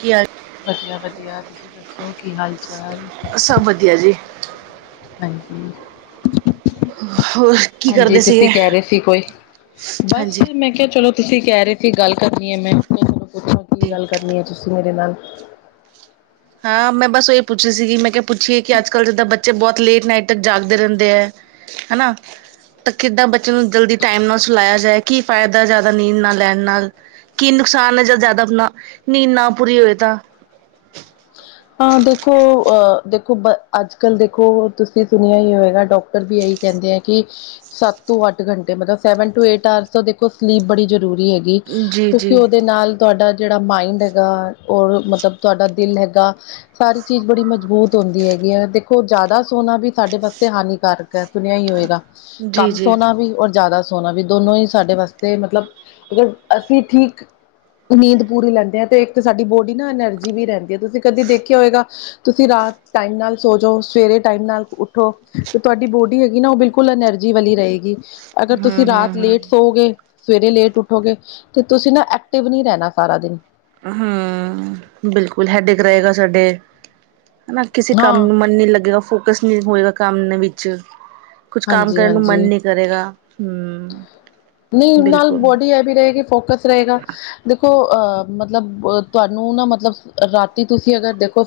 ਕੀ ਆ। ਵਧੀਆ-ਵਧੀਆ, ਤੁਸੀਂ ਦੱਸੋ ਕੀ ਹਾਲ-ਚਾਲ? ਸਭ ਵਧੀਆ ਜੀ, ਹਾਂਜੀ, ਹੋਰ ਕੀ ਹਾਂਜੀ ਕਰਦੇ ਤੁਸੀਂ ਸੀਗੇ ਕਹਿ ਰਹੇ ਸੀ, ਕੋਈ ਬਸ ਹਾਂਜੀ ਮੈਂ ਕਿਹਾ ਚਲੋ। ਤੁਸੀਂ ਕਹਿ ਰਹੇ ਸੀ, ਗੱਲ ਕਰਨੀ ਹੈ ਮੈਂ ਆਪੋਂ ਪੁੱਛਣਾ ਕੀ ਜੀ ਗੱਲ ਕਰਨੀ ਹੈ, ਤੁਸੀਂ ਮੇਰੇ ਨਾਲ ਹਾਂ ਮੈਂ ਬਸ ਉਹੀ ਪੁੱਛ ਰਹੀ ਸੀਗੀ, ਮੈਂ ਕਿਹਾ ਪੁੱਛੀਏ, ਕਿ ਅੱਜ ਕੱਲ੍ਹ ਜਿੱਦਾਂ ਬੱਚੇ ਬਹੁਤ ਲੇਟ ਨਾਈਟ ਤੱਕ ਜਾਗਦੇ ਰਹਿੰਦੇ ਹੈ। ਹੈਨਾ, ਤਾਂ ਕਿੱਦਾਂ ਬੱਚੇ ਨੂੰ ਜਲਦੀ ਟੈਮ ਨਾਲ ਸੁਲਾਇਆ ਜਾਏ, ਕੀ ਫਾਇਦਾ ਜ਼ਿਆਦਾ ਨੀਂਦ ਨਾ ਲੈਣ ਨਾਲ ਕੀ ਨੁਕਸਾਨ ਹੈ, ਜਦ ਜ਼ਿਆਦਾ ਨੀਂਦ ਨਾ ਪੂਰੀ ਹੋਏ ਤਾਂ, ਹਾਂ ਦੇਖੋ ਅਹ ਦੇਖੋ ਅੱਜ-ਕੱਲ੍ਹ ਦੇਖੋ, ਤੁਸੀਂ ਸੁਣਿਆ ਹੀ ਹੋਏਗਾ, ਡਾਕਟਰ ਵੀ ਇਹੀ ਕਹਿੰਦੇ ਆ ਕਿ ਸੱਤ ਤੋਂ ਅੱਠ ਘੰਟੇ ਮਤਲਬ ਸੈਵਨ ਟੂ ਏਟ ਆਰਸ ਤੋਂ ਦੇਖੋ, ਸਲੀਪ ਬੜੀ ਜ਼ਰੂਰੀ ਹੈਗੀ। ਜੀ ਕਿਉਂਕਿ ਜੀ ਉਹਦੇ ਨਾਲ ਤੁਹਾਡਾ ਜਿਹੜਾ ਮਾਈੰਡ ਹੈਗਾ, ਔਰ ਮਤਲਬ ਤੁਹਾਡਾ ਦਿਲ ਹੈਗਾ। ਸਾਰੀ ਚੀਜ਼ ਬੜੀ ਮਜ਼ਬੂਤ ਹੁੰਦੀ ਹੈਗੀ ਹੈ ਦੇਖੋ ਜ਼ਿਆਦਾ ਸੋਣਾ ਵੀ ਸਾਡੇ ਵਾਸਤੇ ਹਾਨੀਕਾਰਕ। ਸੁਣਿਆ ਹੀ ਹੋਏਗਾ ਜੀ ਕੰਮ ਜੀ ਸੋਣਾ ਵੀ ਔਰ ਜ਼ਿਆਦਾ ਸੋਣਾ ਵੀ। ਸੋਣਾ ਵੀ ਦੋਨੋ ਹੀ ਸਾਡੇ ਵਾਸਤੇ ਮਤਲਬ ਅਗਰ ਅਸੀਂ ਠੀਕ। ਉਹ ਨੀਂਦ ਪੂਰੀ ਲੈਂਦੇ ਆ ਤੇ ਇੱਕ ਤਾਂ ਸਾਡੀ ਬੋਡੀ ਨਾ ਐਨਰਜੀ ਵੀ ਰਹਿੰਦੀ ਹੈ ਤੁਸੀਂ ਕਦੇ ਦੇਖਿਆ ਹੋਏਗਾ। ਤੁਸੀਂ ਰਾਤ ਟਾਈਮ ਨਾਲ ਸੋ ਜਾਓ। ਸਵੇਰੇ ਟਾਈਮ ਨਾਲ ਉੱਠੋ ਤੇ ਤੁਹਾਡੀ ਬੋਡੀ ਹੈਗੀ ਨਾ ਉਹ ਬਿਲਕੁਲ। ਫੁਲ ਐਨਰਜੀ ਵਾਲੀ ਰਹੇਗੀ ਅਗਰ ਤੁਸੀਂ ਹਮ ਰਾਤ ਹਮ ਹਮ ਲੇਟ। ਸੋ ਗਏ ਸਵੇਰੇ ਲੇਟ ਉੱਠੋਗੇ ਤੇ ਤੁਸੀਂ ਨਾ ਐਕਟਿਵ ਨਹੀਂ ਰਹਿਣਾ ਸਾਰਾ ਦਿਨ। ਹਮ ਬਿਲਕੁਲ ਹੈਡੇਕ ਰਏਗਾ ਸਾਡੇ। ਹਨਾ ਕਿਸੇ ਕੰਮ ਹਾਂ ਨੂੰ ਮਨ ਨੀ ਲੱਗੇਗਾ ਫੋਕਸ ਨਹੀਂ ਹੋਏਗਾ ਕੰਮ ਵਿੱਚ। ਕੁਛ ਕੰਮ ਹਾਂਜੀ ਕਰਨ ਨੂੰ ਹਾਂਜੀ ਮਨ ਨਹੀਂ ਕਰੇਗਾ ਹਮ ਬਿਲਕੁਲ। ਫਿਰ ਇਹ ਕੀ ਫੋਕਸ ਰਹੇਗਾ। ਦੇਖੋ ਅਹ ਮਤਲਬ ਤੁਹਾਨੂੰ ਨਾ ਮਤਲਬ ਰਾਤੀ ਤੁਸੀਂ ਅਗਰ ਦੇਖੋ।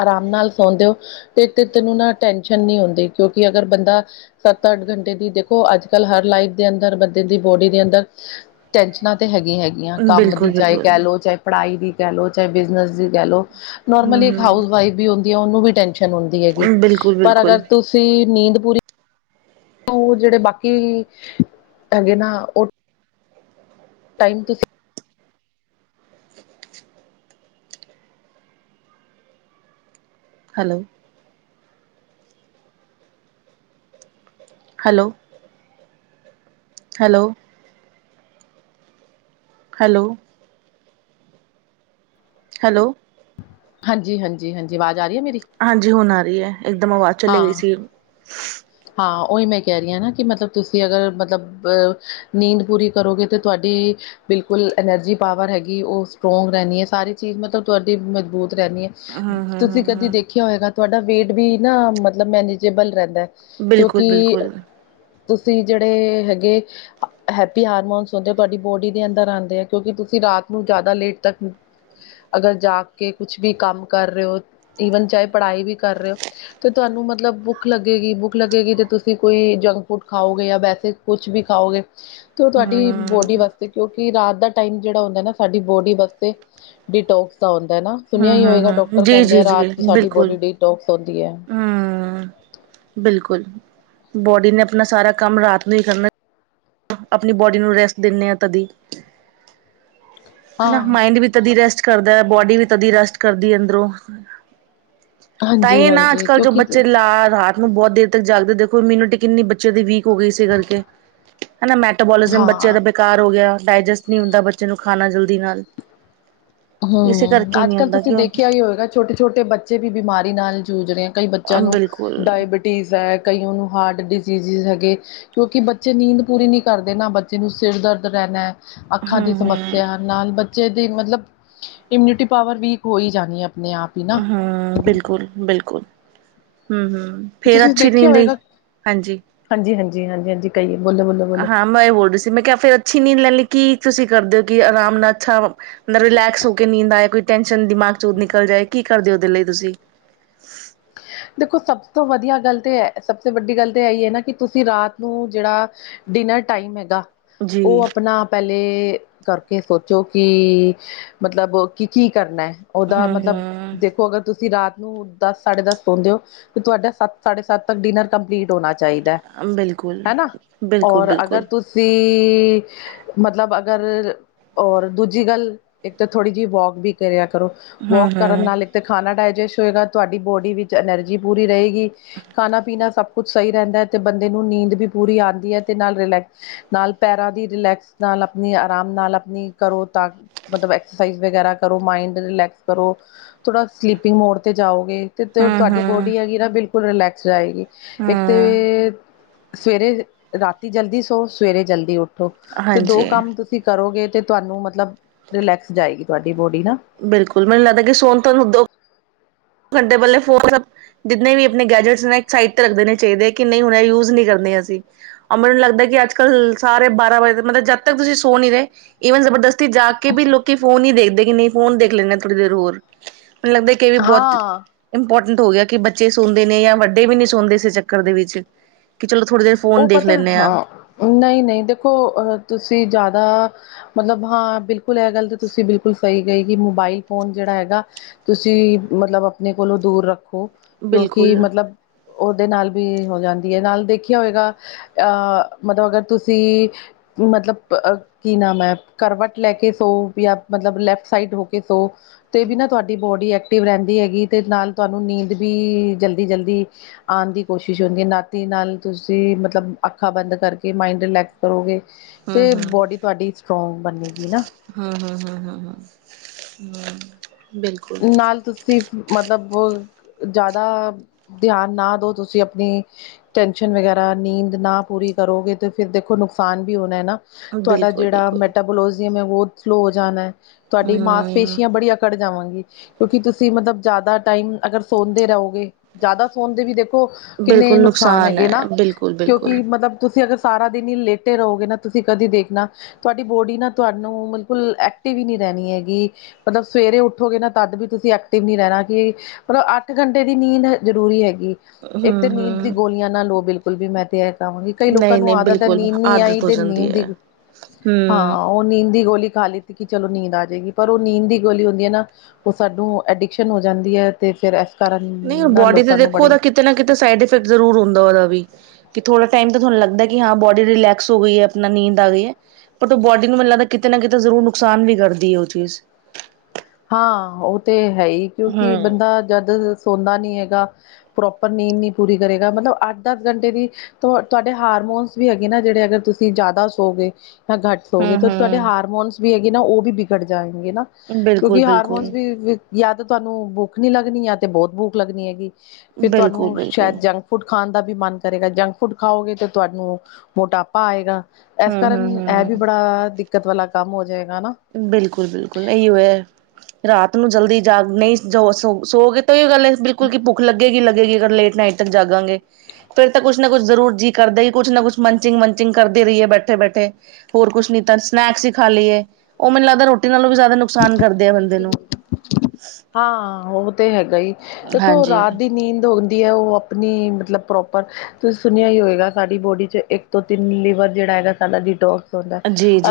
ਆਰਾਮ ਨਾਲ ਸੌਂਦੇ ਹੋ ਤੇ ਤੇ ਤੈਨੂੰ ਨਾ ਟੈਸ਼ਨ ਨਹੀਂ ਹੁੰਦੀ ਕਿਉਂਕਿ ਅਗਰ ਬੰਦਾ। ਸੱਤ ਅੱਠ ਘੰਟੇ ਦੀ ਦੇਖੋ। ਅੱਜ ਕੱਲ ਹਰ ਲਾਈਫ ਦੇ ਅੰਦਰ ਬੰਦੇ ਦੀ ਬੋਡੀ ਦੇ ਅੰਦਰ। ਟੈਨਸ਼ਨਾਂ ਤੇ ਹੈਗੀਆਂ ਹੈਗੀਆਂ ਕੰਮ ਬਿਲਕੁਲ ਦੀ ਚਾਹੇ ਬਿਲਕੁਲ ਕਹਿ ਲਓ ਚਾਹੇ। ਪੜ੍ਹਾਈ ਦੀ ਕਹਿ ਲਓ। ਚਾਹੇ ਬਿਜਨਸ ਦੀ ਕਹਿ ਲਓ। ਨੋਰਮਲੀ ਇੱਕ ਹਮ ਹਾਊਸ ਵਾਈਫ ਵੀ ਹੁੰਦੀ ਹੈ ਉਹਨੂੰ ਵੀ ਟੈਂਨਸ਼ਨ। ਟੈਂਨਸ਼ਨ ਹੁੰਦੀ ਹੈਗੀ ਹਮ ਬਿਲਕੁਲ ਪਰ ਅਗਰ ਬਿਲਕੁਲ ਤੁਸੀਂ ਨੀਂਦ ਪੂਰੀ ਉਹ ਜਿਹੜੇ ਬਾਕੀ ਹੈਗੇ ਨਾ ਉਹ। ਟਾਈਮ ਤੁਸੀਂ। Hello hello hello hello. Hello. ਹਾਂਜੀ, ਹਾਂਜੀ, ਹਾਂਜੀ ਆਵਾਜ਼ ਆ ਰਹੀ ਹੈ ਮੇਰੀ? ਹਾਂਜੀ ਹੁਣ ਆ ਰਹੀ ਹੈ ਇਕਦਮ ਆਵਾਜ਼ ਚਲੇ ਗਈ ਹਾਂ, ਸੀ। ਹਾਂ ਉਹੀ ਮੈਂ ਕਹਿ ਰਹੀ ਹਾਂ ਨਾ ਕਿ ਮਤਲਬ ਤੁਸੀਂ ਅਗਰ ਮਤਲਬ ਅ ਨੀਂਦ ਪੂਰੀ ਕਰੋਗੇ ਤਾਂ ਤੁਹਾਡੀ। ਬਿਲਕੁਲ ਐਨਰਜੀ ਪਾਵਰ ਹੈਗੀ ਉਹ ਸਟਰੋਂਗ ਰਹਿਣੀ ਹੈ, ਸਾਰੀ ਚੀਜ਼ ਮਤਲਬ ਤੁਹਾਡੀ ਮਜ਼ਬੂਤ ਰਹਿਣੀ ਹੈ। ਹਮ ਹਮ ਤੁਸੀਂ ਕਦੀ ਹਮ ਦੇਖਿਆ ਹੋਏਗਾ ਤੁਹਾਡਾ ਵੇਟ ਵੀ ਨਾ ਮਤਲਬ ਮੈਨੇਜੇਬਲ ਰਹਿੰਦਾ। ਬਿਲਕੁਲ ਕਿਉਂਕਿ ਬਿਲਕੁਲ ਤੁਸੀਂ ਜਿਹੜੇ ਹੈਗੇ। ਹੈਪੀ ਹਾਰਮੋਨਸ ਹੁੰਦੇ ਤੁਹਾਡੀ ਬੋਡੀ ਦੇ ਅੰਦਰ ਆੰਦੇ ਕਿਉਂਕਿ ਤੁਸੀਂ ਰਾਤ ਨੂੰ ਜ਼ਿਆਦਾ ਲੇਟ ਤੱਕ। ਅਗਰ ਜਾਗ ਕੇ ਕੁਛ ਵੀ ਕੰਮ ਕਰ ਰਹੇ ਹੋ ਈਵਨ ਚਾਹੇ ਪੜ੍ਹਾਈ ਵੀ ਕਰ ਰਹੇ ਹੋ। ਤੇ ਤੁਹਾਨੂੰ ਮਤਲਬ ਭੁੱਖ ਲੱਗੇਗੀ ਭੁੱਖ। ਭੁੱਖ ਲੱਗੇਗੀ ਜੇ ਤੁਸੀਂ ਕੋਈ ਜੰਕ ਫੂਡ ਖਾਓਗੇ, ਜਾਂ ਵੈਸੇ ਕੁਛ ਵੀ ਖਾਓਗੇ ਤੇ ਉਹ ਤੁਹਾਡੀ। ਹਮ ਬੋਡੀ ਵਾਸਤੇ ਕਿਉਂਕਿ ਰਾਤ ਦਾ ਟਾਇਮ ਜਿਹੜਾ ਹੁੰਦਾ ਨਾ ਸਾਡੀ ਬੋਡੀ ਵਾਸਤੇ ਡਿਟੋਕਸ ਦਾ ਹੁੰਦਾ ਨਾ। ਹਮ ਸੁਣਿਆ ਹੀ ਹਮ ਹੋਏਗਾ, ਹਮ ਡਾਕਟਰ ਜੀ ਕਹਿੰਦੇ ਜੀ ਆ ਰਾਤ ਜੀ ਨੂੰ ਸਾਡੀ ਬਿਲਕੁਲ ਬੋਡੀ ਡੀਟੋਕਸ ਹੁੰਦੀ ਹੈ। ਹਮ, ਬਿਲਕੁਲ ਬੋਡੀ ਨੇ ਆਪਣਾ ਸਾਰਾ ਕੰਮ ਰਾਤ ਨੂੰ ਹੀ ਕਰਨਾ। ਆਪਣੀ ਬੋਡੀ ਨੂੰ ਰੈਸਟ ਦਿੰਦੇ ਹਾਂ ਕਦੀ। ਹਨਾ ਹਾਂ ਮਾਇੰਡ ਵੀ ਤਦੀ ਰੈਸਟ ਕਰਦਾ ਹੈ ਬੋਡੀ ਵੀ ਤਦੀ ਰੈਸਟ ਕਰਦੀ ਅੰਦਰੋਂ। ਹਾਂਜੀ ਤਾਂਈ ਨਾ ਅੱਜ ਹਾਂਜੀ ਕੱਲ੍ਹ ਜੋ ਕਿਉਂਕਿ ਬੱਚੇ ਲਾ ਰਾਤ। ਉਹ ਬਹੁਤ ਦੇਰ ਤੱਕ ਜਾਗਦੇ ਦੇਖੋ ਇਮਿਊਨਿਟੀ ਕਿੰਨੀ ਬੱਚਿਆਂ ਦੀ ਵੀਕ ਹੋ ਗਈ ਇਸੇ ਕਰਕੇ। ਹੈਨਾ ਮੈਟਾਪੋਲਿਜ਼ਮ ਬੱਚੇ ਹਾਂ ਦਾ ਬੇਕਾਰ ਹੋ ਗਿਆ, ਡਾਇਜੈਸਟ ਨਹੀਂ ਹੁੰਦਾ ਬੱਚੇ ਨੂੰ ਖਾਣਾ ਜਲਦੀ ਨਾਲ। ਇਸੇ ਹੂੰ, ਕਰਕੇ ਅੱਜ ਨਹੀਂ -ਕੱਲ੍ਹ ਹੁੰਦਾ ਤੁਸੀਂ ਕਿ ਉਹ ਦੇਖਿਆ ਹੀ ਹੋਏਗਾ ਛੋਟੇ- ਛੋਟੇ ਬੱਚੇ ਵੀ ਬਿਮਾਰੀ ਨਾਲ ਜੂਝ ਰਹੇ ਆ। ਕਈ ਬੱਚਿਆਂ ਨੂੰ ਬਿਲਕੁਲ ਡਾਇਬਿਟੀਜ਼ ਹੈ, ਕਈਆ ਨੂੰ ਹਾਰਟ ਡਿਜ਼ਜ਼ਿਸ ਹੈਗੇ। ਕਿਉਂਕਿ ਬੱਚੇ ਨੀਂਦ ਪੂਰੀ ਨਹੀਂ ਕਰਦੇ ਨਾ ਬੱਚੇ ਨੂੰ ਸਿਰ ਦਰਦ ਰਹਿਣਾ। ਅੱਖਾਂ ਦੀ ਹਮ ਸਮੱਸਿਆ ਹਮ ਨਾਲ ਬੱਚੇ ਦੀ ਮਤਲਬ। ਇਮਿਊਨਿਟੀ ਪਾਵਰ ਵੀਕ ਹੋ ਹੀ ਜਾਣੀ ਹੈ ਆਪਣੇ ਆਪ। ਹੀ ਨਾ ਹੂੰ, ਬਿਲਕੁਲ, ਬਿਲਕੁਲ ਹੂੰ, ਹੂੰ। ਫੇਰ ਅੱਛੀ ਨੀੰਦ ਲਈ, ਹਾਂਜੀ। ਹਾਂਜੀ, ਹਾਂਜੀ, ਹਾਂਜੀ, ਹਾਂਜੀ ਕਹੀਏ ਬੋਲੋ, ਬੋਲੋ, ਬੋਲੋ। ਹਾਂ ਮੈਂ ਇਹ ਬੋਲ ਰਹੀ ਸੀ, ਮੈਂ ਕਿਹਾ ਫਿਰ ਅੱਛੀ ਨੀਂਦ ਲੈੈਲੀ ਕੀ ਤੁਸੀਂ ਕਰਦੇ ਹੋ, ਕਿ ਆਰਾਮ ਨਾਲ ਅੱਛਾ ਨਾ, ਰਿਲੈਕਸ ਹੋ ਕੇ ਨੀਂਦ ਆਏ, ਕੋਈ ਟੈਨਸ਼ਨ ਦਿਮਾਗ ਚੌੰ ਨਿਕਲ ਜਾਏ, ਕੀ ਕਰਦੇ ਹੋ ਉਹਦੇ ਲਈ ਤੁਸੀਂ। ਦੇਖੋ ਸਭ ਤੋਂ ਵਧੀਆ ਗੱਲ ਤੇ ਇਹ, ਸਭ ਸੇ ਵੱਡੀ ਗੱਲ ਤੇ ਇਹੀ ਹੈ ਨਾ, ਕਿ ਤੁਸੀਂ ਰਾਤ ਨੂੰ ਜਿਹੜਾ ਡਿਨਰ ਟਾਈਮ ਹੈਗਾ। ਜੀ ਉਹ ਆਪਣਾ ਪਹਿਲੇ, ਕਰਕੇ ਸੋਚੋ ਕਿ, ਮਤਲਬ ਕੀ-ਕੀ ਕਰਨਾ ਹੈ। ਉਹਦਾ ਹਮ ਮਤਲਬ, ਦੇਖੋ, ਅਗਰ ਤੁਸੀਂ ਰਾਤ ਨੂੰ ਦਸ ਸਾਢੇ ਦਸ ਸੋਦੇ ਹੋ, ਤੇ ਤੁਹਾਡਾ ਸੱਤ ਸਾਢੇ ਸੱਤ ਤੱਕ, ਡਿੰਨਰ ਕੰਪਲੀਟ ਹੋਣਾ ਚਾਹੀਦਾ। ਹਮ ਬਿਲਕੁਲ ਹਨਾ, ਬਿਲਕੁਲ ਔਰ ਬਿਲਕੁਲ ਅਗਰ ਤੁਸੀਂ ਮਤਲਬ ਅਗਰ, ਔਰ ਦੂਜੀ ਗੱਲ ਇੱਕ ਤਾਂ ਥੋੜੀ ਜਿਹੀ ਵੋਕ ਵੀ ਕਰਿਆ ਕਰੋ। ਹਮ ਵੋਕ ਕਰਨ ਹਮ ਨਾਲ ਇੱਕ ਤੇ ਖਾਣਾ ਡਾਇਜੈਸਟ ਹੋਏਗਾ, ਤੁਹਾਡੀ ਬੋਡੀ ਵਿੱਚ ਐਨਰਜੀ ਪੂਰੀ ਰਹੇਗੀ। ਖਾਣਾ ਪੀਣਾ ਸਭ ਕੁਛ ਸਹੀ ਰਹਿੰਦਾ ਹੈ, ਤੇ ਬੰਦੇ ਨੂੰ ਨੀਂਦ ਵੀ ਪੂਰੀ ਆਉਂਦੀ ਹੈ ਤੇ ਨਾਲ ਰਿਲੈਕਸ ਨਾਲ ਪੈਰਾਂ ਦੀ ਰਿਲੈਕਸ, ਨਾਲ ਆਪਣੀ ਆਰਾਮ ਨਾਲ ਆਪਣੀ ਕਰੋ ਤਾਂ ਮਤਲਬ, ਐਕਸਰਸਾਈਜ਼ ਵਗੈਰਾ ਕਰੋ, ਮਾਇੰਡ ਰਿਲੈਕਸ ਕਰੋ, ਥੋੜਾ ਸਲੀਪਿੰਗ ਮੋਡ ਤੇ ਜਾਓਗੇ ਤੇ ਤੇ ਉ ਹਮ ਤੁਹਾਡੀ ਹਮ ਬੋਡੀ ਹੈਗੀ ਨਾ, ਬਿਲਕੁਲ ਰਿਲੈਕਸ ਆਏਗੀ। ਇੱਕ ਤੇ ਹਮ ਸਵੇਰੇ, ਰਾਤੀ ਜਲਦੀ ਸੋ, ਸਵੇਰੇ ਜਲਦੀ ਉਠੋ, ਤੇ ਦੋ ਹਾਂਜੀ ਕੰਮ ਤੁਸੀਂ ਤੁਸੀਂ ਕਰੋਗੇ ਤੇ, ਤੁਹਾਨੂੰ ਮਤਲਬ, ਰਿਲੈਕਸ ਜਾਏਗੀ ਤੁਹਾਡੀ ਬੋਡੀ ਨਾ। ਬਿਲਕੁਲ, ਮੈਨੂੰ ਲੱਗਦਾ ਕਿ ਸੋਨ ਤੁਹਾਨੂੰ ਦਊ। ਤੁਹਾਡੇ ਬੱਲੇ ਫੋਰ [inaudible] ਜਿੰਨੇ ਵੀ ਆਪਣੇ ਗੈਜਟਸ ਨੇ, ਇਕ ਸਾਈਟ ਤੇ ਰੱਖ ਦੇਨੇ ਚਾਹੀਦੇ, ਕਿ ਨਹੀਂ ਹੁਣ ਯੂਜ ਨਹੀਂ ਕਰਨੇ ਅਸੀਂ। ਮੈਨੂੰ ਲੱਗਦਾ ਕਿ ਅੱਜ ਕੱਲ੍ਹ ਸਾਰੇ ਬਾਰਾਂ ਵਜੇ, ਮਤਲਬ ਜਦ ਤੱਕ ਤੁਸੀਂ ਸੋ ਨੀ ਰਹੇ ਈਵਨ, ਜਬਰਦਸਤੀ ਜਾਗ ਕੇ ਵੀ ਲੋਕੀ ਫੋਨ ਹੀ ਦੇਖਦੇ, ਕਿ ਨਹੀਂ ਫੋਨ ਦੇਖ ਲੈਂਨੇ ਥੋੜੀ ਦੇਰ ਹੋਰ। ਮੈਨੂੰ ਲੱਗਦਾ ਇਹ ਵੀ ਬਹੁਤ ਹਾਂ ਇੰਪੋਟੈਂਟ ਹੋ ਗਿਆ, ਕਿ ਬੱਚੇ ਸੁਣਦੇ ਨੇ ਜਾਂ ਵੱਡੇ ਵੀ ਨਹੀਂ ਸੁਣਦੇ, ਇਸੇ ਚੱਕਰ ਦੇ ਵਿੱਚ ਕਿ ਚਲੋ, ਥੋੜੀ ਦੇਰ ਫੋਨ ਦੇਖ ਲੈਂਨੈ ਆ। ਨਈ-ਨਈ ਦੇਖੋ, ਅ ਤੁਸੀਂ ਜ਼ਿਆਦਾ, ਮਤਲਬ ਹਾਂ ਬਿਲ ਭੁਲਿਆ ਗੱਲ ਤੇ, ਤੁਸੀਂ ਬਿਲਕੁਲ ਕਹੀ ਗਈ ਕਿ ਮੋਬਾਈਲ ਫੋਨ ਜਿਹੜਾ ਹੈਗਾ, ਤੁਸੀਂ ਮਤਲਬ, ਆਪਣੇ ਕੋਲੋਂ ਦੂਰ ਰੱਖੋ। ਕਿਉਂਕਿ ਬਿਲਕੁਲ ਮਤਲਬ, ਉਹਦੇ ਨਾਲ ਵੀ ਹੋ ਜਾਂਦੀ ਹੈ, ਨਾਲ ਦੇਖੀ ਹੋਏਗਾ, ਅ ਮਤਲਬ ਅਗਰ ਤੁਸੀਂ, ਮਤਲਬ ਅ ਕੀ ਨਾਮ ਹੈ, ਕਰਵਟ ਲੈ ਕੇ ਸੋ ਜਾਂ ਮਤਲਬ, ਲੈਫਟ ਸਾਈਡ ਹੋ ਕੇ ਸੋ। ਤੇ ਵੀ ਨਾ, ਤੁਹਾਡੀ ਬੋਡੀ ਐਕਟਿਵ ਰਹਿੰਦੀ ਹੈਗੀ, ਤੇ ਨਾਲ ਤੁਹਾਨੂੰ ਨੀਂਦ ਵੀ ਜਲਦੀ-ਜਲਦੀ ਆਣ ਦੀ ਕੋਸ਼ਿਸ਼ ਹੁੰਦੀ ਹੈ, ਨਾਤੀ ਨਾਲ ਤੁਸੀਂ ਮਤਲਬ, ਅੱਖਾਂ ਬੰਦ ਕਰਕੇ ਮਾਇੰਡ ਰਿਲੈਕਸ ਕਰੋਗੇ, ਹਮ ਤੇ ਬੋਡੀ ਤੁਹਾਡੀ ਸਟਰੋਂਗ ਬਨੇਗੀ ਨਾ? ਹਾਂ ਹਾਂ ਹਾਂ ਹਾਂ ਹਾਂ ਮ। ਨਾਲ ਤੁਸ ਤੇ ਮਤਲਬ, ਜ਼ਿਆਦਾ ਧਿਆਨ ਨਾ ਦੋ ਤੁਸੀਂ, ਆਪਣੀ ਟੈਂਸ਼ਨ ਵਗੈਰਾ, ਨੀਂਦ ਨਾ ਪੂਰੀ ਕਰੋਗੇ ਤੇ ਫਿਰ ਦੇਖੋ, ਨੁਕਸਾਨ ਵੀ ਹੋਣਾ ਨਾ। ਤੁਹਾਡਾ ਬਿਲਕੁਲ ਜਿਹੜਾ ਬਿਲਕੁਲ ਮੈਟਾਬੋਲੋਜ਼ੀਅਮ ਆ, ਵੋ ਸਲੋ ਹੋ ਜਾਣਾ ਹੈ ਤੁਹਾਡੀ ਮਾਸ ਹਮ ਪੇਸ਼ੀਆਂ, ਬੜੀਆਂ ਕੱਢ ਜਾਵਾਂਗੀ। ਕਿਉਂਕਿ ਤੁਸੀਂ ਮਤਲਬ, ਜ਼ਿਆਦਾ ਟਾਈਮ ਅਗਰ ਸੋਦੇ ਰਹੋਗੇ, ਜਿਆਦਾ ਸੋਣ ਦੇ ਵੀ ਦੇਖੋ ਕਿੰਨੇ ਬਿਲਕੁਲ ਨੁਕਸਾਨ ਹੈਗੇ ਹੈ ਨਾ, ਬਿਲਕੁਲ ਬਿਲਕੁਲ ਕਿਉਂਕਿ ਮਤਲਬ, ਤੁਸੀਂ ਅਗਰ ਸਾਰਾ ਦਿਨ ਈ ਲੇਟੇ ਰਹੋਗੇ ਨਾ, ਤੁਸੀਂ ਕਦੇ ਦੇਖਣਾ ਤੁਹਾਡੀ ਬੋਡੀ ਨਾ, ਤੁਹਾਨੂੰ ਬਿਲਕੁਲ ਐਕਟਿਵ ਈ ਨਹੀਂ ਰਹਿਣੀ ਹੈਗੀ। ਮਤਲਬ, ਸਵੇਰੇ ਉੱਠੋਗੇ ਨਾ ਤਦ ਵੀ ਤੁਸੀਂ ਐਕਟਿਵ ਨਹੀਂ ਰਹਿਣਾ, ਕੀ ਮਤਲਬ, ਅੱਠ ਘੰਟੇ ਦੀ ਨੀਂਦ ਜ਼ਰੂਰੀ ਹੈਗੀ। ਇੱਕ ਤੇ ਨੀਂਦ ਦੀ ਹਮ-ਹਮ ਗੋਲੀਆਂ ਨਾ ਲਓ ਬਿਲਕੁਲ ਵੀ, ਮੈਂ ਤੇ ਇਹ ਕਈ ਲੋਕਾਂ ਨਹੀਂ ਨਹੀਂ ਨੂੰ ਆਦਤ ਹੈ, ਬਿਲਕੁਲ ਨੀਂਦ ਨੀ ਆਈ ਆਦਤ ਹੋ ਤੇ ਜਾਂਦੀ ਨੀਂਦ ਦੀ ਹੈ ਹਮ ਹਾਂ, ਉਹ ਨੀਂਦ ਦੀ ਗੋਲੀ ਖਾ ਲਿੱਤੀ ਕਿ ਚਲੋ, ਨੀਂਦ ਆ ਜਾਏਗੀ। ਪਰ ਉਹ ਨੀਂਦ ਦੀ ਗੋਲੀ ਹੁੰਦੀ ਹੈ ਨਾ ਉਹ, ਸਾਨੂੰ ਐਡਿਕਸ਼ਨ ਹੋ ਜਾਂਦੀ ਹੈ ਅਤੇ ਫਿਰ, ਇਸ ਕਾਰਨ ਨਹੀਂ ਨਾ ਬੋਡੀ ਤੇ ਲੋਕਾਂ ਨੂੰ ਦੇਖੋ ਬੜੇ ਉਹਦਾ ਕਿਤੇ ਨਾ ਕਿਤੇ, ਸਾਈਡਇਫੈਕਟ ਜ਼ਰੂਰ ਹੁੰਦਾ ਉਹਦਾ ਵੀ। ਕਿ ਥੋੜਾ ਟਾਇਮ ਤਾਂ ਤੁਹਾਨੂੰ ਲੱਗਦਾ ਕਿ ਹਾਂ, ਬੋਡੀ ਰਿਲੈਕਸ ਹੋ ਗਈ ਹੈ। ਆਪਣਾ ਨੀਂਦ ਆ ਗਈ ਹੈ। ਪਰ ਉਹ ਬੋਡੀ ਨੂੰ ਲੱਗਦਾ ਕਿਤੇ ਨਾ ਕਿਤੇ ਜ਼ਰੂਰ ਨੁਕਸਾਨ ਵੀ ਕਰਦੀ ਹੈ ਉਹ ਚੀਜ਼ ਹਾਂ ਉਹ ਤੇ ਹੈ ਹੀ ਕਿਉਂਕਿ ਬੰਦਾ ਜਦ ਤੱਕ ਸੌਦਾ ਨਹੀਂ ਹੈਗਾ ਪ੍ਰੋਪਰ ਨੀਂਦ ਨਹੀਂ ਪੂਰੀ ਕਰੇਗਾ ਮਤਲਬ ਅੱਧ ਅੱਧ ਘੰਟੇ ਦੀ ਤੁਹਾਡੇ ਹਾਰਮੋਨਸ ਵੀ ਹੈਗੇ ਨਾ ਜਿਹੜੇ ਅਗਰ ਤੁਸੀਂ ਜ਼ਿਆਦਾ ਸੋ ਗੇ ਘੱਟ ਸੋ ਗਏ ਤੁਹਾਡੇ ਹਮ-ਹਮ-ਹਮ ਹਾਰਮੋਨਸ ਵੀ ਹੈਗੇ ਨਾ ਉਹ ਵੀ ਵਿਗੜ ਜਾਣਗੇ ਨਾ ਕਿਉਂਕਿ ਹਾਰਮੋਨਸ ਬਿਲਕੁਲ-ਬਿਲਕੁਲ ਵੀ ਯਾਦ ਤੁਹਾਨੂੰ ਭੁੱਖ ਨੀ ਲੱਗਣੀ ਹੈ ਤੇ ਯਾਦ ਬਹੁਤ ਭੁੱਖ ਲੱਗਣੀ ਹੈਗੀ ਫਿਰ ਤੁਹਾਨੂੰ ਬਿਲਕੁਲ-ਬਿਲਕੁਲ ਸ਼ਾਇਦ ਜੰਗ ਫੂਡ ਖਾਣ ਦਾ ਵੀ ਮਨ ਕਰੇਗਾ ਜੰਕ ਫੂਡ ਖਾਓਗੇ ਤੇ ਤੁਹਾਨੂੰ ਮੋਟਾਪਾ ਆਏਗਾ ਇਸ ਕਾਰਨ ਇਹ ਵੀ ਹਮ-ਹਮ-ਹਮ ਬੜਾ ਦਿੱਕਤ ਵਾਲਾ ਕੰਮ ਹੋ ਜਾਏਗਾ ਬਿਲਕੁਲ ਬਿਲਕੁਲ ਇਹੀਓ ਹੈ। ਰਾਤ ਨੂੰ ਜਲਦੀ ਜਾ ਨਹੀਂ ਜੋ ਸੋ ਸੋ ਗੇ ਸਹੀ ਗੱਲ ਹੈ ਬਿਲਕੁਲ ਕੀ ਭੁੱਖ ਲੱਗੇਗੀ ਲੱਗੇਗੀ ਅਗਰ ਲੇਟ ਨਾਈਟ ਤੱਕ ਜਾਗਾਂਗੇ ਫਿਰ ਤਾਂ ਕੁਛ ਨਾ ਕੁਛ ਜ਼ਰੂਰ ਜੀਅ ਕਰਦਾ ਹੀ ਕੁਛ ਨਾ ਕੁਛ ਮੰਚਿੰਗ ਮੰਚਿੰਗ ਕਰਦੇ ਰਹੀ ਹੈ ਬੈਠੇ ਬੈਠੇ ਹੋਰ ਕੁਛ ਨ ਤਾਂ ਸਨੈਕਸ ਹੀ ਖਾ ਲਈਏ ਉਹ ਮੈਨੂੰ ਲੱਗਦਾ ਰੋਟੀ ਨਾਲੋਂ ਵੀ ਜ਼ਿਆਦਾ ਨੁਕਸਾਨ ਕਰਦੇ ਆ ਬੰਦੇ ਨੂੰ ਹਾਂ ਉਹ ਤੇ ਹੈਗਾ ਦੇਖੋ ਹਾਂਜੀ। ਰਾਤ ਦੀ ਨੀਂਦ ਹੋ ਹੈ ਉਹ ਆਪਣੀ ਮਤਲਬ ਪ੍ਰੋਪਰ ਸੁਣਿਆ ਹੀ ਹੋਵੇਗਾ ਸਾਡੀ ਬੋਡੀ 'ਚ ਇੱਕ ਤੋਂ ਤਿੰਨ ਲੀਵਰ ਜਿਹੜਾ ਹੈਗਾ ਸਾਡਾ ਡਿਟੋਕਸ ਦਾ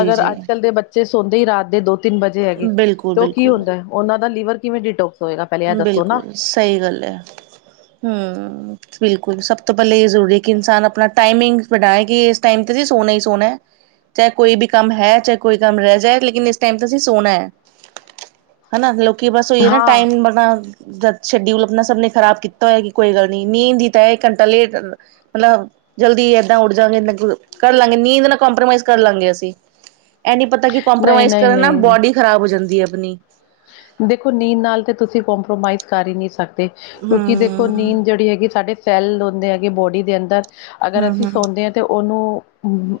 ਅਗਰ ਬਿਲਕੁਲ-ਬਿਲਕੁਲ, ਅੱਜ ਕੱਲ ਦੇ ਬੱਚੇ ਸੌਦੇ ਹੀ ਰਾਤ ਦੇ ਦੋ ਤਿੰਨ ਵਜੇ ਹੈਗੇ ਤੇ ਉਹ ਕੀ ਬਿਲਕੁਲ ਹੁੰਦਾ ਉਹ ਦਾ ਲੀਵਰ ਕਿਵੇਂ ਡਿਟੋਕਸ ਹੋਏਗਾ ਪਹਿਲੇ ਇਹ ਦੱਸੋ ਨਾ ਬਿਲਕੁਲ ਸਹੀ ਗੱਲ ਹੈ। ਹੂ ਬਿਲਕੁਲ ਸਭ ਤੋਂ ਪਹਿਲਾਂ ਇਹ ਜ਼ਰੂਰੀ ਹੈ ਕਿ ਇਨਸਾਨ ਆਪਣਾ ਟਮਿੰਗ ਬਣਾਏ ਕਿ ਇਸ ਟਮ ਤੇ ਸੋਨਾ ਹੀ ਸੋਨਾ ਹੈ। ਚਾਹੇ ਕੋਈ ਵੀ ਕੰਮ ਹੈ ਚਾਹੇ ਕੋਈ ਕੰਮ ਰਹਿ ਜਾਏ ਲੇਕਿਨ ਇਸ ਟਾਈਮ ਤਾਂ ਅਸੀਂ ਸੋਹਣਾ ਹੈ। [inaudible] ਹਨਾ ਲੋਕੀ ਬਸ ਹੋਈ ਨਾ ਹਾਂ ਟਾਈਮ ਆਪਣਾ ਜਦ ਸ਼ਡਿਊਲ ਆਪਣਾ ਸਭ ਨੇ ਖ਼ਰਾਬ ਕੀਤਾ ਹੋਇਆ ਕਿ ਕੋਈ ਗੱਲ ਨੀ ਨੀਂਦ ਦੀ ਤਾਂ ਇੱਕ ਘੰਟਾ ਲੇਟ ਪਲੱਬ ਜਲਦੀ ਏਦਾਂ ਉੱਡ ਜਾਂਗੇ ਕਰ ਲਵਾਂਗੇ ਨੀਂਦ ਨਾਲ ਕੰਪਰੋਮਾਈਜ਼ ਕਰ ਲਾਂਗੇ ਅਸੀਂ ਇਹ ਨ ਪਤਾ ਕਿ ਨਹੀਂ ਕੰਪਰੋਮਾਈਜ਼ ਨਹੀਂ ਕਰਨ ਨਾ ਨਹੀਂ ਬੋਡੀ ਖ਼ਰਾਬ ਹੋ ਜਾਂਦੀ ਹੈ ਆਪਣੀ ਦੇਖੋ ਨੀਂਦ ਨਾਲ ਤਾਂ ਤੁਸੀਂ ਕੰਪਰੋਮਾਈਜ਼ ਕਰ ਹੀ ਨਹੀਂ ਸਕਦੇ ਕਿਉਂਕਿ ਦੇਖੋ ਹਮ ਨੀਂਦ ਜਿਹੜੀ ਹੈਗੀ ਸਾਡੇ ਸੈਲ ਹੁੰਦੇ ਹੈਗੇ ਬੋਡੀ ਦੇ ਅੰਦਰ ਅਗਰ ਹਮ ਅਸੀਂ ਹਮ ਸੌਦੇ ਹਾਂ ਤੇ ਉਹਨੂੰ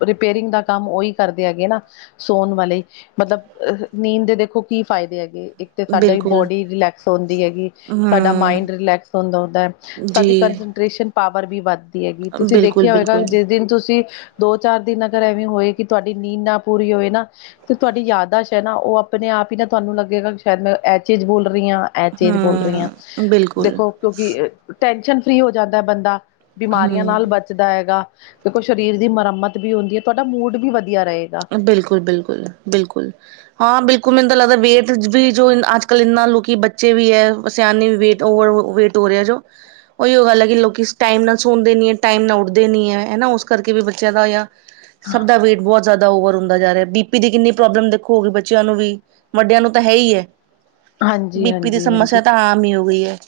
ਰਿਪੇਅਰਿੰਗ ਦਾ ਕੰਮ ਉਹੀ ਕਰਦੇ ਹੈਗੇ ਨਾ ਸੋਣ ਵਾਲੇ ਮਤਲਬ ਨੀਂਦ ਦੇ ਦੇਖੋ ਕੀ ਫਾਇਦੇ ਹੈਗੇ ਇੱਕ ਤੇ ਸਾਡਾ ਬਿਲਕੁਲ ਬੋਡੀ ਰਿਲੈਕਸ ਹੁੰਦੀ ਹੈਗੀ ਸਾਡਾ ਹਮ ਮਾਇੰਡ ਰਿਲੈਕਸ ਹੁੰਦਾ ਹੁੰਦਾ ਸਾਡੀ ਜੀ ਕੰਸਟ੍ਰੇਸ਼ਨ ਪਾਵਰ ਵੀ ਵੱਧਦੀ ਹੈਗੀ ਤੁਸੀਂ ਦੇਖਿਆ ਹੋਏਗਾ ਬਿਲਕੁਲ-ਬਿਲਕੁਲ ਜਿਸ ਦਿਨ ਤੁਸੀਂ ਦੋ ਚਾਰ ਦਿਨ ਅਗਰ ਐਵੇਂ ਹੋਏ ਕਿ ਤੁਹਾਡੀ ਨੀਂਦ ਨਾ ਪੂਰੀ ਹੋਵੇ ਨਾ ਤੇ ਤੁਹਾਡੀ ਯਾਦਸ਼ ਹੈ ਨਾ ਉਹ ਆਪਣੇ ਆਪ ਹੀ ਨਾ ਤੁਹਾਨੂੰ ਲੱਗੇਗਾ ਸ਼ਾਇਦ ਮੈਂ ਐ ਚੇਜ਼ ਬੋਲ ਰਹੀ ਹਾਂ ਇਹ ਚੀਜ਼ ਹੂੰ ਬੋਲ ਰਹੀ ਹਾਂ ਬਿਲਕੁਲ ਦੇਖੋ ਕਿਉਂਕਿ ਟੈਂਸ਼ਨ ਫਰੀ ਹੋ ਜਾਂਦਾ ਬੰਦਾ ਹੂੰ ਬਿਮਾਰੀਆਂ ਨਾਲ ਬਚਦਾ ਹੈਗਾ ਦੇਖੋ ਸਰੀਰ ਦੀ ਮੁਰੰਮਤ ਵੀ ਹੁੰਦੀ ਹੈ ਤੁਹਾਡਾ ਮੂਡ ਵੀ ਵਧੀਆ ਰਹੇਗਾ ਬਿਲਕੁਲ ਬਿਲਕੁਲ ਬਿਲਕੁਲ ਹਾਂ ਬਿਲਕੁਲ ਮੈਨੂੰ ਲੱਗਦਾ ਵੇਟ ਵੀ ਜੋ ਅੱਜ ਕੱਲ ਇੰਨਾ ਲੋਕੀ ਬੱਚੇ ਵੀ ਹੈ ਸਿਆਣੇ ਵੀ ਵੇਟ ਉਵਰ ਵੇਟ ਹੋਰਿਆ ਜੋ ਉਹੀ ਗੱਲ ਲੋਕੀ ਟਾਈਮ ਨਾਲ ਸੁਣਦੇ ਨਹੀਂ ਹੈ ਟਾਈਮ ਨਾਲ ਉੱਠਦੇ ਨਹੀਂ ਹੈ ਉਸ ਕਰਕੇ ਵੀ ਬੱਚਿਆਂ ਦਾ ਸਭ ਦਾ ਵੇਟ ਬਹੁਤ ਜ਼ਿਆਦਾ ਓਵਰ ਹੁੰਦਾ ਜਾ ਰਿਹਾ ਬੀਪੀ ਦੀ ਕਿੰਨੀ ਪ੍ਰੋਬਲਮ ਦੇਖੋਗੀ ਬੱਚਿਆਂ ਨੂੰ ਵੀ ਵੱਡਿਆਂ ਨੂੰ ਤਾਂ ਹੈ ਹੀ ਹੈ। ਹਾਂਜੀ ਬੀਪੀ ਦੀ ਹਾਂਜੀ ਸਮੱਸਿਆ ਹਾਂਜੀ ਤਾਂ ਆਮ ਹੀ ਹੋ ਗਈ ਹੈ।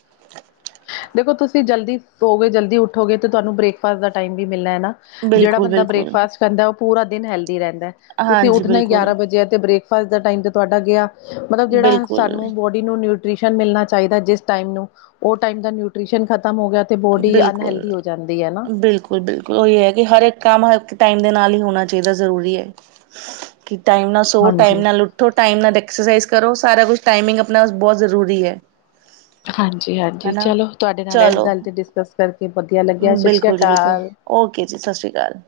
ਦੇਖੋ ਤੁਸੀਂ ਜਲਦੀ ਸੋ ਕੇ ਜਲਦੀ ਉੱਠੋਗੇ ਤੇ ਤੁਹਾਨੂੰ ਬ੍ਰੇਕਫਾਸਟ ਦਾ ਟਾਈਮ ਵੀ ਮਿਲਣਾ ਹੈ ਨਾ ਜਿਹੜਾ ਬੰਦਾ ਬਿਲਕੁਲ-ਬਿਲਕੁਲ ਬ੍ਰੇਕਫਾਸਟ ਕਰਦਾ ਉਹ ਪੂਰਾ ਦਿਨ ਹੈਲਦੀ ਰਹਿੰਦਾ ਤੁਸੀਂ ਹਾਂਜੀ ਉੱਠਣਾ ਹੀ ਗਿਆਰਾਂ ਵਜੇ ਤੇ ਬ੍ਰਕ ਬ੍ਰੇਕਫਾਸਟ ਦਾ ਟਾਈਮ ਤੇ ਤੁਹਾਡਾ ਗਿਆ ਮਤਲਬ ਜਿਹੜਾ ਬਿਲਕੁਲ-ਬਿਲਕੁਲ ਸਾਨੂੰ ਬਹੁਤ ਇਹਨੂੰ ਨਿਊਟ੍ਰਸ਼ਨ ਮਿਲਣਾ ਚਾਹੀਦਾ ਜਿਸ ਟਾਇਮ ਨੂੰ ਉਹ ਟਾਈਮ ਦਾ ਨਿਊਟ੍ਰਿਸ਼ਨ ਖਤਮ ਹੋ ਗਿਆ। ਅਤੇ ਬੋਡੀ ਬਿਲਕੁਲ ਅਨਹੈਲਦੀ ਹੋ ਜਾਂਦੀ ਹੈ ਨਾ। ਬਿਲਕੁਲ ਬਿਲਕੁਲ ਉਹੀ ਹੈ ਕਿ ਹਰ ਇੱਕ ਕੰਮ ਹਰ ਟਾਈਮ ਦੇ ਨਾਲ ਹੀ ਹੋਣਾ ਚਾਹੀਦਾ ਜ਼ਰੂਰੀ ਹੈ। ਕਿ ਟਾਈਮ ਨਾਲ ਸੋ ਟਾਈਮ ਹਾਂਜੀ ਨਾਲ ਉੱਠੋ ਟਾਈਮ ਨਾਲ ਐਕਸਰਸਾਈਜ਼ ਕਰੋ। ਸਾਰਾ ਕੁਛ ਟਾਈਮਿੰਗ ਆਪਣਾ ਬਹੁਤ ਜ਼ਰੂਰੀ ਹੈ। ਹਾਂਜੀ ਹਾਂਜੀ ਹਨਾ ਚਲੋ ਤੁਹਾਡੇ ਨਾਲ ਇਸ ਚਲੋ ਗੱਲ ਤੇ ਡਿਸਕਸ ਕਰਕੇ ਵਧੀਆ ਲੱਗਿਆ। ਸਤਿ ਸ਼੍ਰੀ ਬਿਲਕੁਲ ਜੀ ਬਿਲਕੁਲ ਅਕਾਲ ਓਕੇ ਜੀ, ਸਤਿ ਸ਼੍ਰੀ ਅਕਾਲ।